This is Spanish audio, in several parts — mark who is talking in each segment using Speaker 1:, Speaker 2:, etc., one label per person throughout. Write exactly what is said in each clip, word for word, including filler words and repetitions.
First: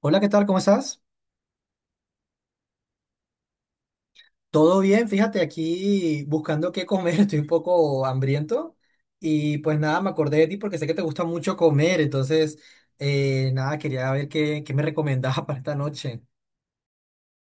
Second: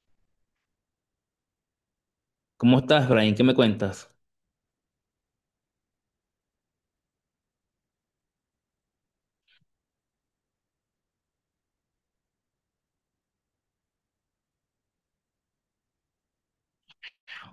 Speaker 1: Hola, ¿qué tal? ¿Cómo estás?
Speaker 2: ¿Cómo estás, Brian? ¿Qué me cuentas?
Speaker 1: Todo bien, fíjate, aquí buscando qué comer, estoy un poco hambriento y pues nada, me acordé de ti porque sé que te gusta mucho comer, entonces eh, nada, quería ver qué, qué me recomendabas para esta noche.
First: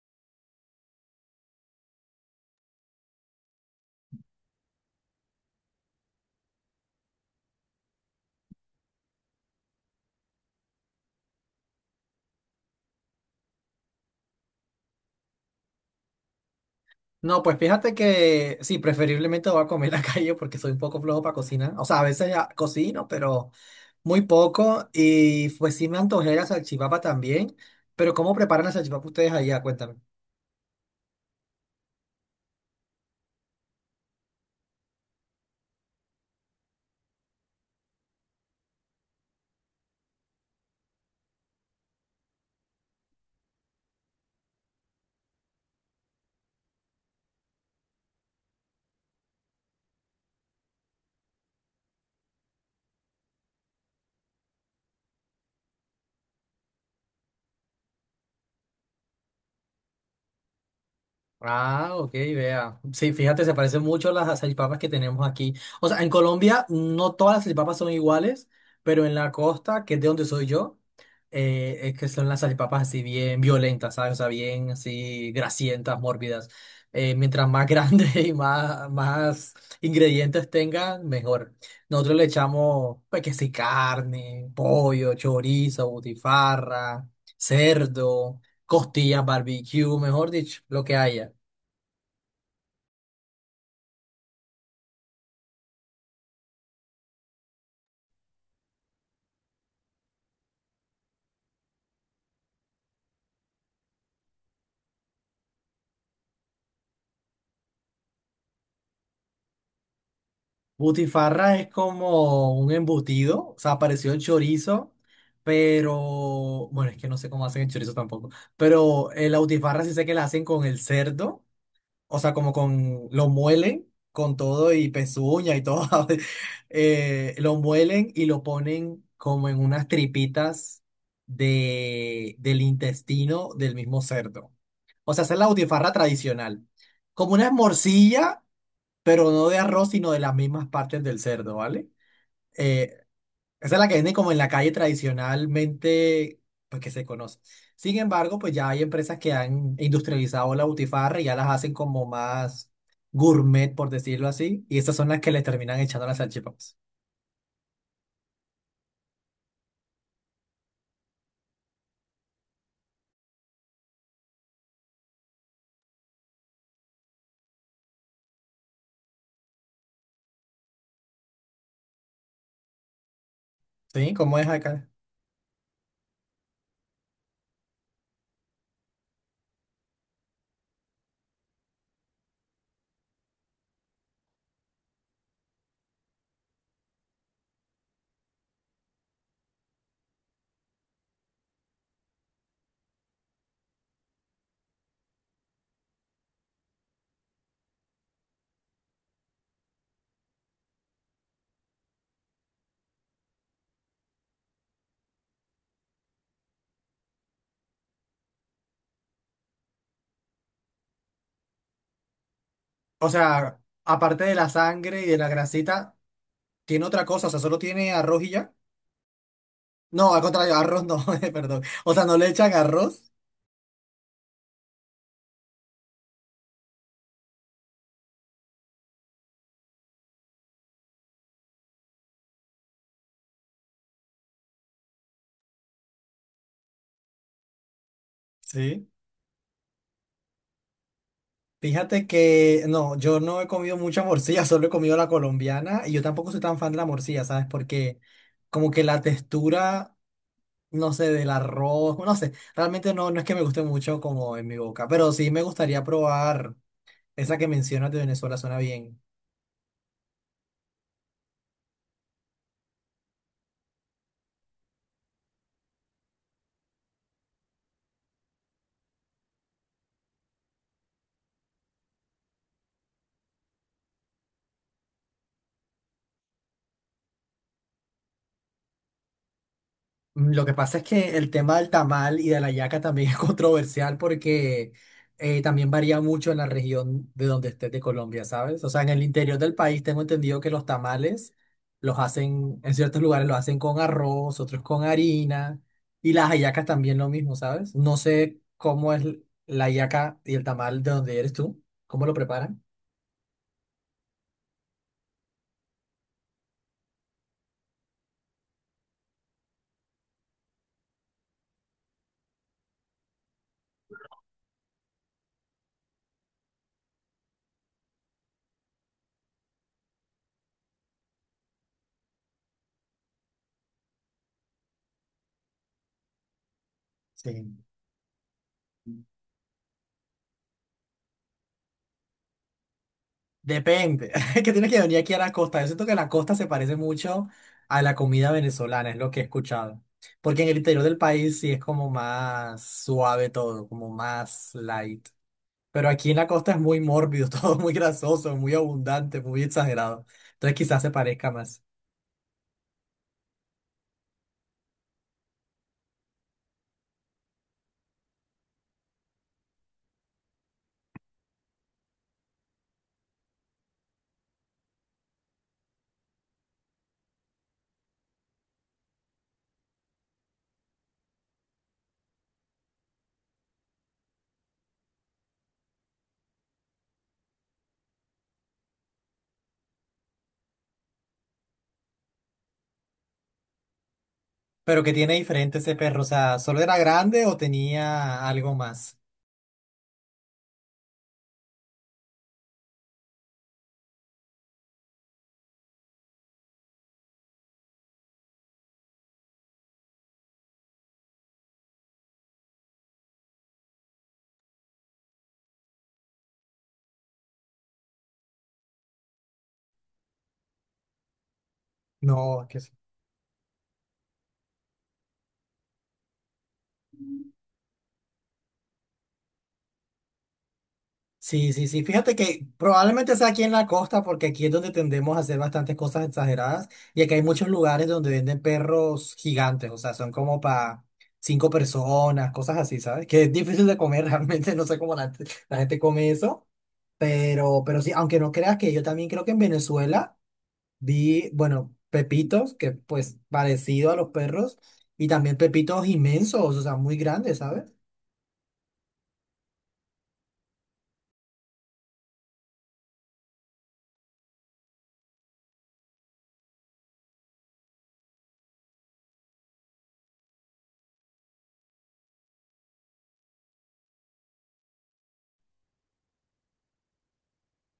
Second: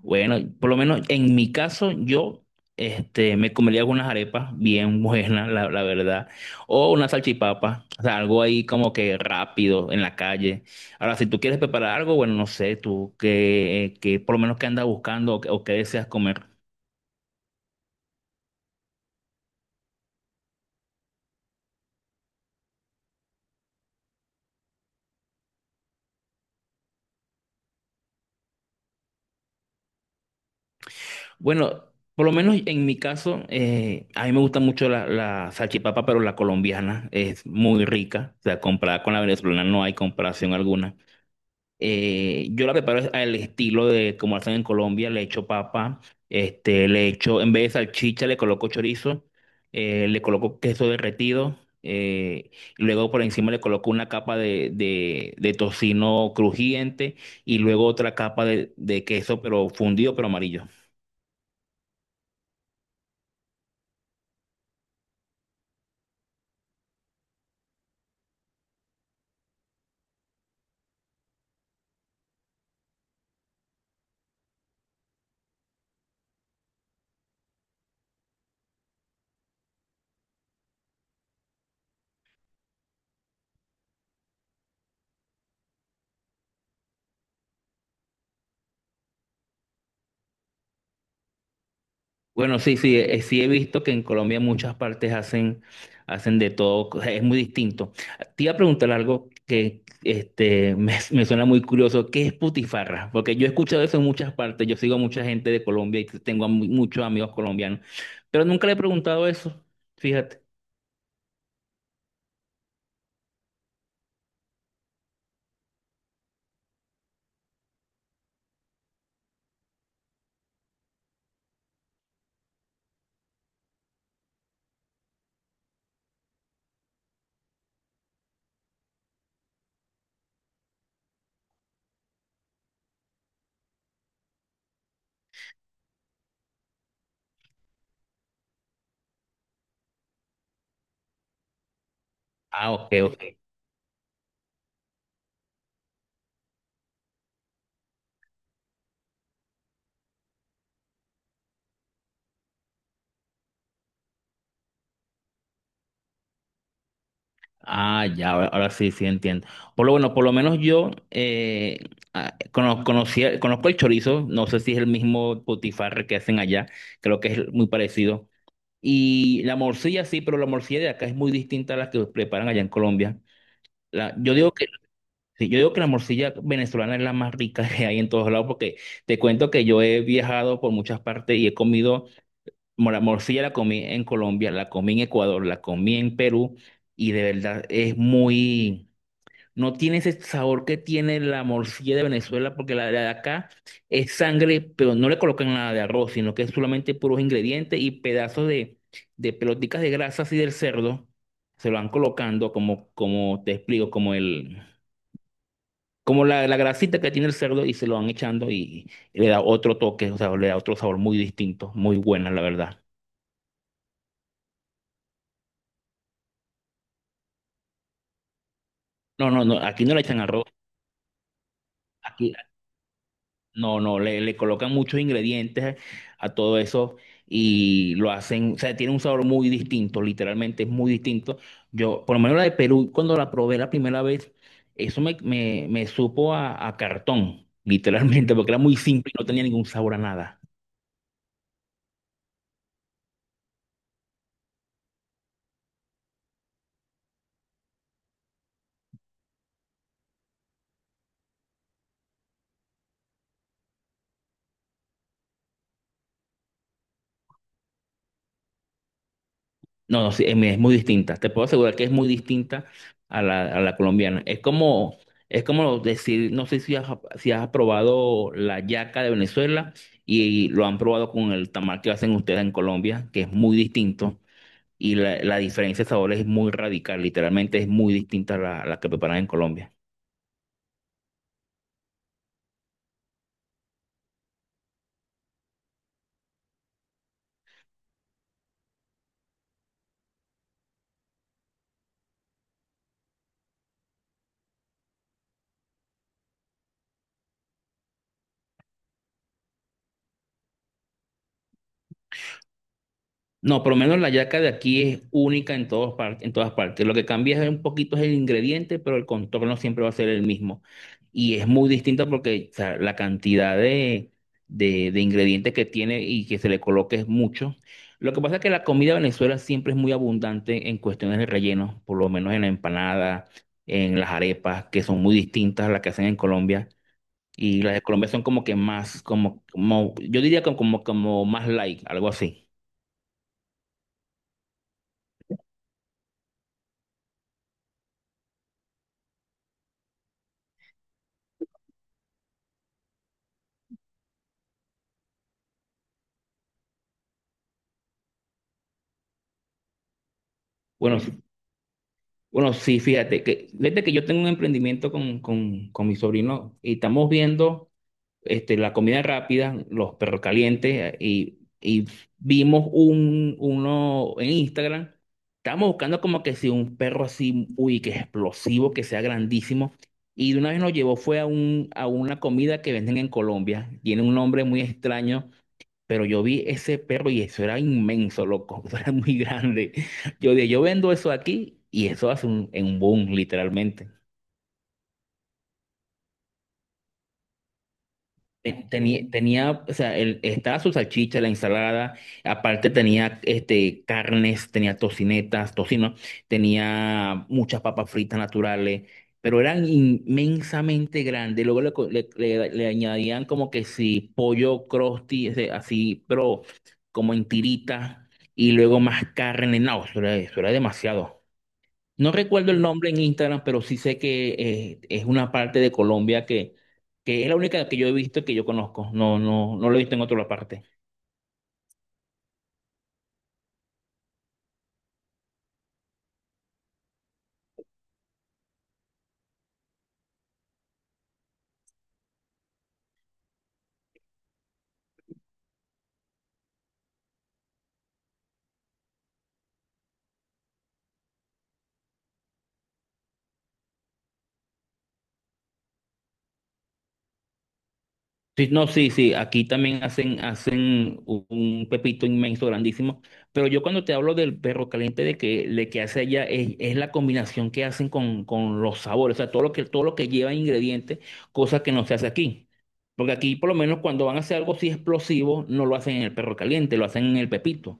Speaker 2: Bueno, por lo menos en mi caso, yo este, me comería algunas arepas bien buenas, la, la verdad, o una salchipapa, o sea, algo ahí como que rápido en la calle. Ahora, si tú quieres preparar algo, bueno, no sé, tú qué, qué por lo menos qué andas buscando o, qué o qué deseas comer.
Speaker 1: No, pues fíjate que sí, preferiblemente voy a comer en la calle porque soy un poco flojo para cocinar, o sea, a veces ya cocino, pero muy poco y pues sí me antojé la salchipapa también, pero ¿cómo preparan la salchipapa ustedes allá? Cuéntame.
Speaker 2: Bueno, por lo menos en mi caso, eh, a mí me gusta mucho la, la salchipapa, pero la colombiana es muy rica, o sea, comparada con la venezolana no hay comparación alguna. Eh, yo la preparo al estilo de como hacen en Colombia, le echo papa, este, le echo, en vez de salchicha le coloco chorizo, eh, le coloco queso derretido, eh, y luego por encima le coloco una capa de, de, de tocino crujiente y luego otra capa de, de queso pero fundido pero amarillo.
Speaker 1: Ah, ok, vea. Sí, fíjate, se parecen mucho a las salchipapas que tenemos aquí. O sea, en Colombia no todas las salchipapas son iguales, pero en la costa, que es de donde soy yo, eh, es que son las salchipapas así bien violentas, ¿sabes? O sea, bien así grasientas, mórbidas. Eh, mientras más grande y más, más ingredientes tengan, mejor. Nosotros le echamos, pues, que sí, carne, pollo, chorizo, butifarra, cerdo, costillas, barbecue, mejor dicho, lo que haya.
Speaker 2: Bueno, sí, sí, eh, sí he visto que en Colombia muchas partes hacen, hacen de todo, o sea, es muy distinto. Te iba a preguntar algo que este, me, me suena muy curioso, ¿qué es putifarra? Porque yo he escuchado eso en muchas partes, yo sigo a mucha gente de Colombia y tengo a mu- muchos amigos colombianos, pero nunca le he preguntado eso, fíjate.
Speaker 1: Butifarra es como un embutido, o sea, pareció el chorizo, pero bueno, es que no sé cómo hacen el chorizo tampoco, pero eh, la butifarra sí sé que la hacen con el cerdo, o sea, como con, lo muelen con todo y pezuña y todo, eh, lo muelen y lo ponen como en unas tripitas de, del intestino del mismo cerdo. O sea, esa es la butifarra tradicional, como una morcilla pero no de arroz, sino de las mismas partes del cerdo, ¿vale?
Speaker 2: Ah, ok,
Speaker 1: Eh,
Speaker 2: ok.
Speaker 1: esa es la que venden como en la calle tradicionalmente, pues que se conoce. Sin embargo, pues ya hay empresas que han industrializado la butifarra y ya las hacen como más gourmet, por decirlo así, y esas son las que le terminan echando las salchipapas.
Speaker 2: Ah, ya, ahora, ahora sí, sí entiendo. Por lo bueno, por lo menos yo eh, ah, cono- conocía- conozco el chorizo, no sé si es el mismo potifarre que hacen allá, creo que es muy parecido. Y la morcilla sí, pero la morcilla de acá es muy distinta a la que preparan allá en Colombia.
Speaker 1: ¿Sí?
Speaker 2: La- yo
Speaker 1: ¿Cómo es
Speaker 2: digo que,
Speaker 1: acá?
Speaker 2: sí, yo digo que la morcilla venezolana es la más rica que hay en todos lados, porque te cuento que yo he viajado por muchas partes y he comido, mo- la morcilla la comí en Colombia, la comí en Ecuador, la comí en Perú, y de verdad es muy... No tiene ese sabor que tiene la morcilla de Venezuela, porque la, de acá es sangre, pero no le colocan nada de arroz, sino que es solamente puros ingredientes y pedazos de, de pelotitas de grasa así del cerdo. Se lo van colocando como, como te explico, como el, como la, la grasita que tiene el cerdo y se lo van echando y, y le da otro toque, o sea, le da otro sabor muy distinto, muy buena, la verdad.
Speaker 1: O sea, aparte de la sangre y de la grasita, ¿tiene otra cosa? O sea, ¿solo tiene arroz y ya?
Speaker 2: No, no, no, aquí no le
Speaker 1: No,
Speaker 2: echan
Speaker 1: al
Speaker 2: arroz.
Speaker 1: contrario, arroz no, perdón. O sea, ¿no le
Speaker 2: Aquí
Speaker 1: echan arroz?
Speaker 2: No, no, le, le colocan muchos ingredientes a todo eso y lo hacen, o sea, tiene un sabor muy distinto, literalmente es muy distinto. Yo, por lo menos la de Perú, cuando la probé la primera vez, eso me, me, me supo a, a cartón, literalmente, porque era muy
Speaker 1: Sí.
Speaker 2: simple y no tenía ningún sabor a nada.
Speaker 1: Fíjate que no, yo no he comido mucha morcilla, solo he comido la colombiana y yo tampoco soy tan fan de la morcilla, ¿sabes? Porque como que la textura, no sé, del arroz, no sé, realmente no, no es que me guste mucho como en mi boca, pero sí me gustaría probar esa que mencionas de Venezuela, suena bien.
Speaker 2: No, no, sí, es, es muy distinta. Te puedo asegurar que es muy distinta a la, a la colombiana. Es como, es como decir, no sé si has, si has probado la yaca de Venezuela y, lo han probado con el tamal que hacen ustedes en Colombia, que es muy distinto. Y la, la diferencia de sabor es muy radical, literalmente es muy distinta a la, a la que preparan en Colombia.
Speaker 1: Mm, lo que pasa es que el tema del tamal y de la yaca también es controversial porque eh, también varía mucho en la región de donde estés de Colombia, ¿sabes? O sea, en el interior del país tengo entendido que los tamales los hacen, en ciertos lugares los hacen con arroz, otros con harina y las hallacas también lo mismo, ¿sabes? No sé cómo es la hallaca y el tamal de donde eres tú, cómo lo preparan.
Speaker 2: No, por lo menos la yaca de aquí es única en todos par- en todas partes. Lo que cambia es un poquito es el ingrediente, pero el contorno siempre va a ser el mismo. Y es muy distinta porque o sea, la cantidad de, de, de ingredientes que tiene y que se le coloque es mucho. Lo que pasa es que la comida de Venezuela siempre es muy abundante en cuestiones de relleno, por lo menos en la empanada, en las arepas, que son muy distintas a las que hacen en Colombia.
Speaker 1: Sí.
Speaker 2: Y las de Colombia son como que más, como, como yo diría como, como, como más light, algo así.
Speaker 1: Depende, es que tienes que venir aquí a la costa. Yo siento que la costa se parece mucho a la comida venezolana, es lo que he escuchado. Porque en el interior del país sí es como más suave todo, como más light. Pero aquí en la costa es muy mórbido, todo muy grasoso, muy abundante, muy exagerado. Entonces quizás se
Speaker 2: Bueno,
Speaker 1: parezca más.
Speaker 2: Bueno, sí, fíjate, que desde que yo tengo un emprendimiento con, con, con mi sobrino y estamos viendo este, la comida rápida, los perros calientes eh, y, y vimos un, uno en Instagram. Estábamos buscando como que si un perro así, uy, que explosivo, que sea grandísimo. Y de una vez nos llevó fue a, un, a una comida que venden en Colombia. Tiene un nombre muy extraño, pero yo vi ese perro y eso era inmenso, loco, eso era muy grande. Yo dije, yo vendo eso aquí y eso hace un, en un boom, literalmente.
Speaker 1: Pero que tiene diferente ese perro, o sea, ¿solo era grande o tenía algo
Speaker 2: Te-
Speaker 1: más?
Speaker 2: Tenía, tenía, o sea, el- estaba su salchicha, la ensalada, aparte tenía este, carnes, tenía tocinetas, tocino, tenía muchas papas fritas naturales, pero eran inmensamente grandes. Luego le, co- le- le- le añadían como que sí, pollo crusty ese, así, pero como en tiritas, y luego más carne. No, eso era, eso era demasiado. No
Speaker 1: No, es
Speaker 2: recuerdo
Speaker 1: que
Speaker 2: el
Speaker 1: sí.
Speaker 2: nombre en Instagram, pero sí sé que eh, es una parte de Colombia que, que es la única que yo he visto que yo conozco. No, no, no lo he visto en otra parte.
Speaker 1: Sí, sí, sí. Fíjate que probablemente sea aquí en la costa, porque aquí es donde tendemos a hacer bastantes cosas exageradas. Y aquí hay muchos lugares donde venden perros gigantes, o sea, son como para cinco personas, cosas así, ¿sabes? Que es difícil de comer realmente, no sé cómo la, la gente come eso. Pero, pero sí, aunque no creas que yo también creo que en Venezuela vi, bueno, pepitos, que pues parecido a los perros, y también pepitos inmensos, o sea, muy grandes, ¿sabes?
Speaker 2: Sí, no, sí, sí. Aquí también hacen, hacen un un pepito inmenso, grandísimo. Pero yo cuando te hablo del perro caliente, de que, de que hace allá, es, es la combinación que hacen con, con los sabores. O sea, todo lo que, todo lo que lleva ingredientes, cosa que no se hace aquí. Porque aquí, por lo menos, cuando van a hacer algo así explosivo, no lo hacen en el perro caliente, lo hacen en el pepito.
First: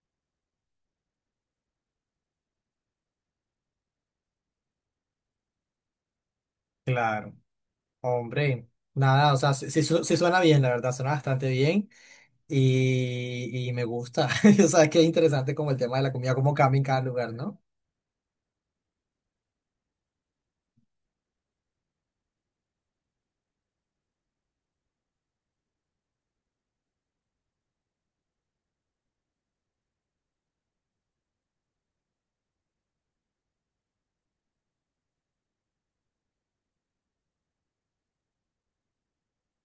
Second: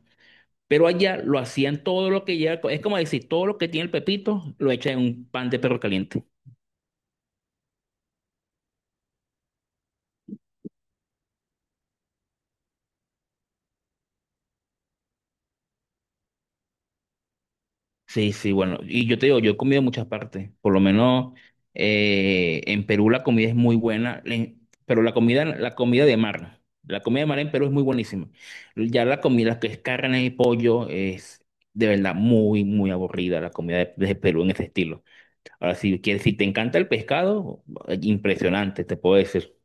Speaker 2: Pero allá lo hacían todo lo que ya, es como decir, todo lo que tiene el pepito lo echa en un pan de perro caliente.
Speaker 1: Claro. Hombre, nada, o sea, sí, sí su- sí suena bien, la verdad, suena bastante bien y, y me gusta. O sea, es que es interesante como el tema de la comida, cómo cambia en cada lugar, ¿no?
Speaker 2: Sí, sí, bueno, y yo te digo, yo he comido en muchas partes, por lo menos eh, en Perú la comida es muy buena, en- pero la comida, la comida de mar, la comida de mar en Perú es muy buenísima. Ya la comida que es carne y pollo es de verdad muy, muy aburrida la comida de, de Perú en ese estilo. Ahora, si quieres, si te encanta el pescado, impresionante, te puedo decir.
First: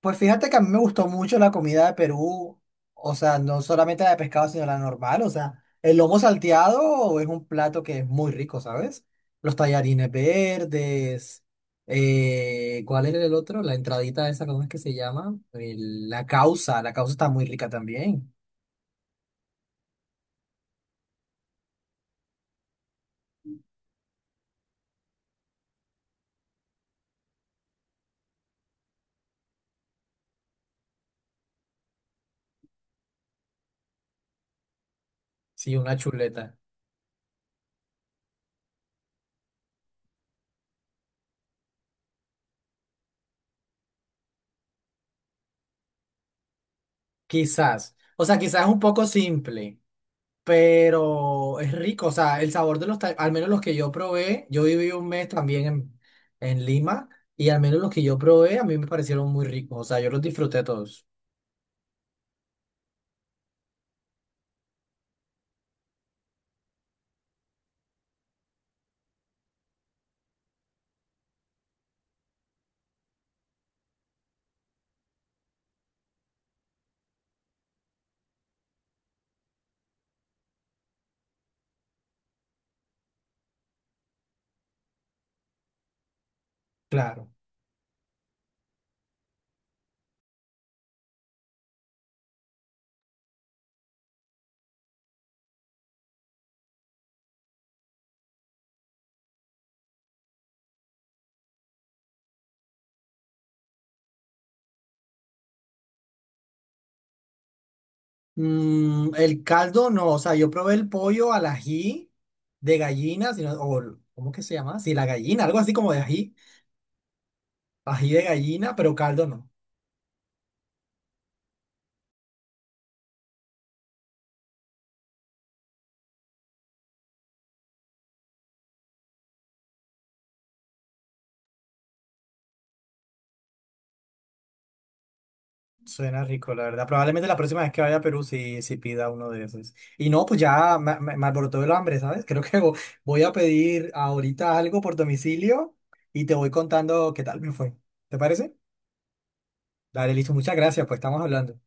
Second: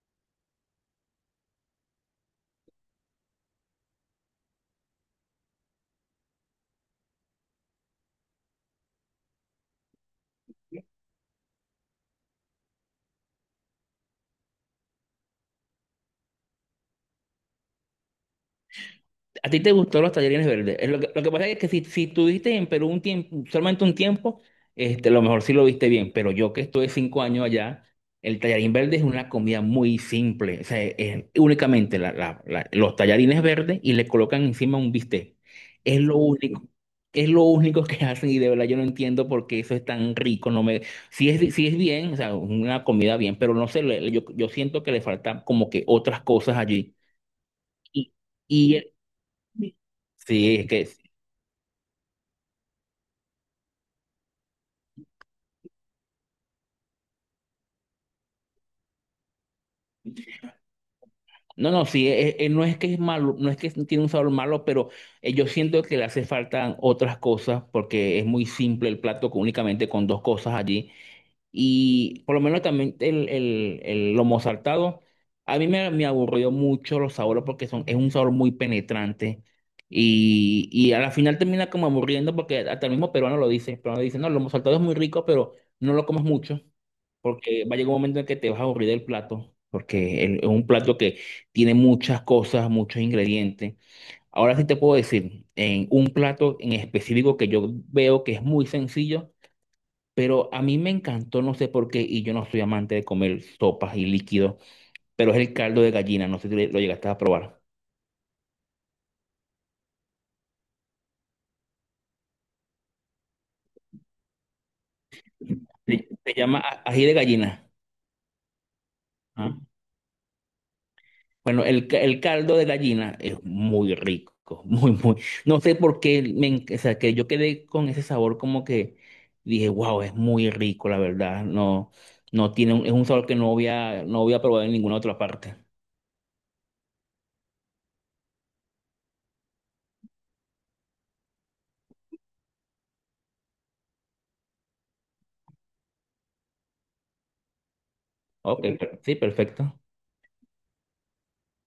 Speaker 1: Pues fíjate que a mí me gustó mucho la comida de Perú, o sea, no solamente la de pescado, sino la normal, o sea, el lomo salteado es un plato que es muy rico, ¿sabes? Los tallarines verdes, eh, ¿cuál era el otro? La entradita esa, ¿cómo es que se llama? El- la causa, la causa está muy rica también,
Speaker 2: A ti te gustó los tallarines verdes. Es Lo que, lo que pasa es que si, si tuviste en Perú un tiempo, solamente un tiempo, este, a lo mejor sí lo viste bien, pero yo que estuve cinco años allá, el tallarín verde es una comida muy simple. O sea, es únicamente la- la- la- los tallarines verdes y le colocan encima un bistec.
Speaker 1: sí, una
Speaker 2: Es lo
Speaker 1: chuleta.
Speaker 2: único. Es lo único que hacen y de verdad yo no entiendo por qué eso es tan rico. No me, si es, si es bien, o sea, una comida bien, pero no sé, le- yo, yo siento que le faltan como que otras cosas allí.
Speaker 1: Quizás. O sea, quizás es un
Speaker 2: Y,
Speaker 1: poco
Speaker 2: Sí.
Speaker 1: simple,
Speaker 2: Sí, es que,
Speaker 1: pero es rico. O sea, el sabor de los tacos, al menos los que yo probé, yo viví un mes también en, en Lima y al menos los que yo probé a mí me parecieron muy ricos. O sea, yo los disfruté todos.
Speaker 2: no, no, sí, eh, eh, no es que es malo, no es que tiene un sabor malo, pero eh, yo siento que le hace falta otras cosas porque es muy simple el plato con- únicamente con dos cosas allí. Y por lo menos también el, el, el lomo saltado, a mí me, me aburrió mucho los sabores porque son, es un sabor muy penetrante. Y, y a la final termina como aburriendo porque hasta el mismo peruano lo dice, el peruano dice, no, el lomo saltado es muy rico, pero no lo comas mucho.
Speaker 1: Claro.
Speaker 2: Porque va a llegar un momento en que te vas a aburrir del plato, porque el- es un plato que tiene muchas cosas, muchos ingredientes. Ahora sí te puedo decir, en un plato en específico que yo veo que es muy sencillo, pero a mí me encantó, no sé por qué, y yo no soy amante de comer sopas y líquidos, pero es el caldo de gallina, no sé si lo llegaste a probar.
Speaker 1: Mm, el caldo no, o sea, yo probé el pollo al ají de gallina, sino, o, ¿cómo que se llama? Sí, la gallina, algo así como de
Speaker 2: Se,
Speaker 1: ají,
Speaker 2: se llama a- ají de gallina.
Speaker 1: ají de gallina, pero caldo no.
Speaker 2: ¿Ah? Bueno, el, ca- el caldo de gallina es muy rico, muy, muy. No sé por qué, me, en- o sea, que yo quedé con ese sabor como que dije, wow, es muy rico, la verdad. No, no tiene, un- es un sabor que no había, no había probado en ninguna otra parte.
Speaker 1: Suena rico, la verdad. Probablemente la próxima vez que vaya a Perú sí, sí pida uno de esos. Y no, pues ya me, me- me alborotó el hambre, ¿sabes? Creo que vo- voy a pedir ahorita algo por domicilio y te voy contando qué tal me fue. ¿Te parece?
Speaker 2: Ok, per- sí, perfecto.
Speaker 1: Dale, listo. Muchas gracias, pues estamos hablando.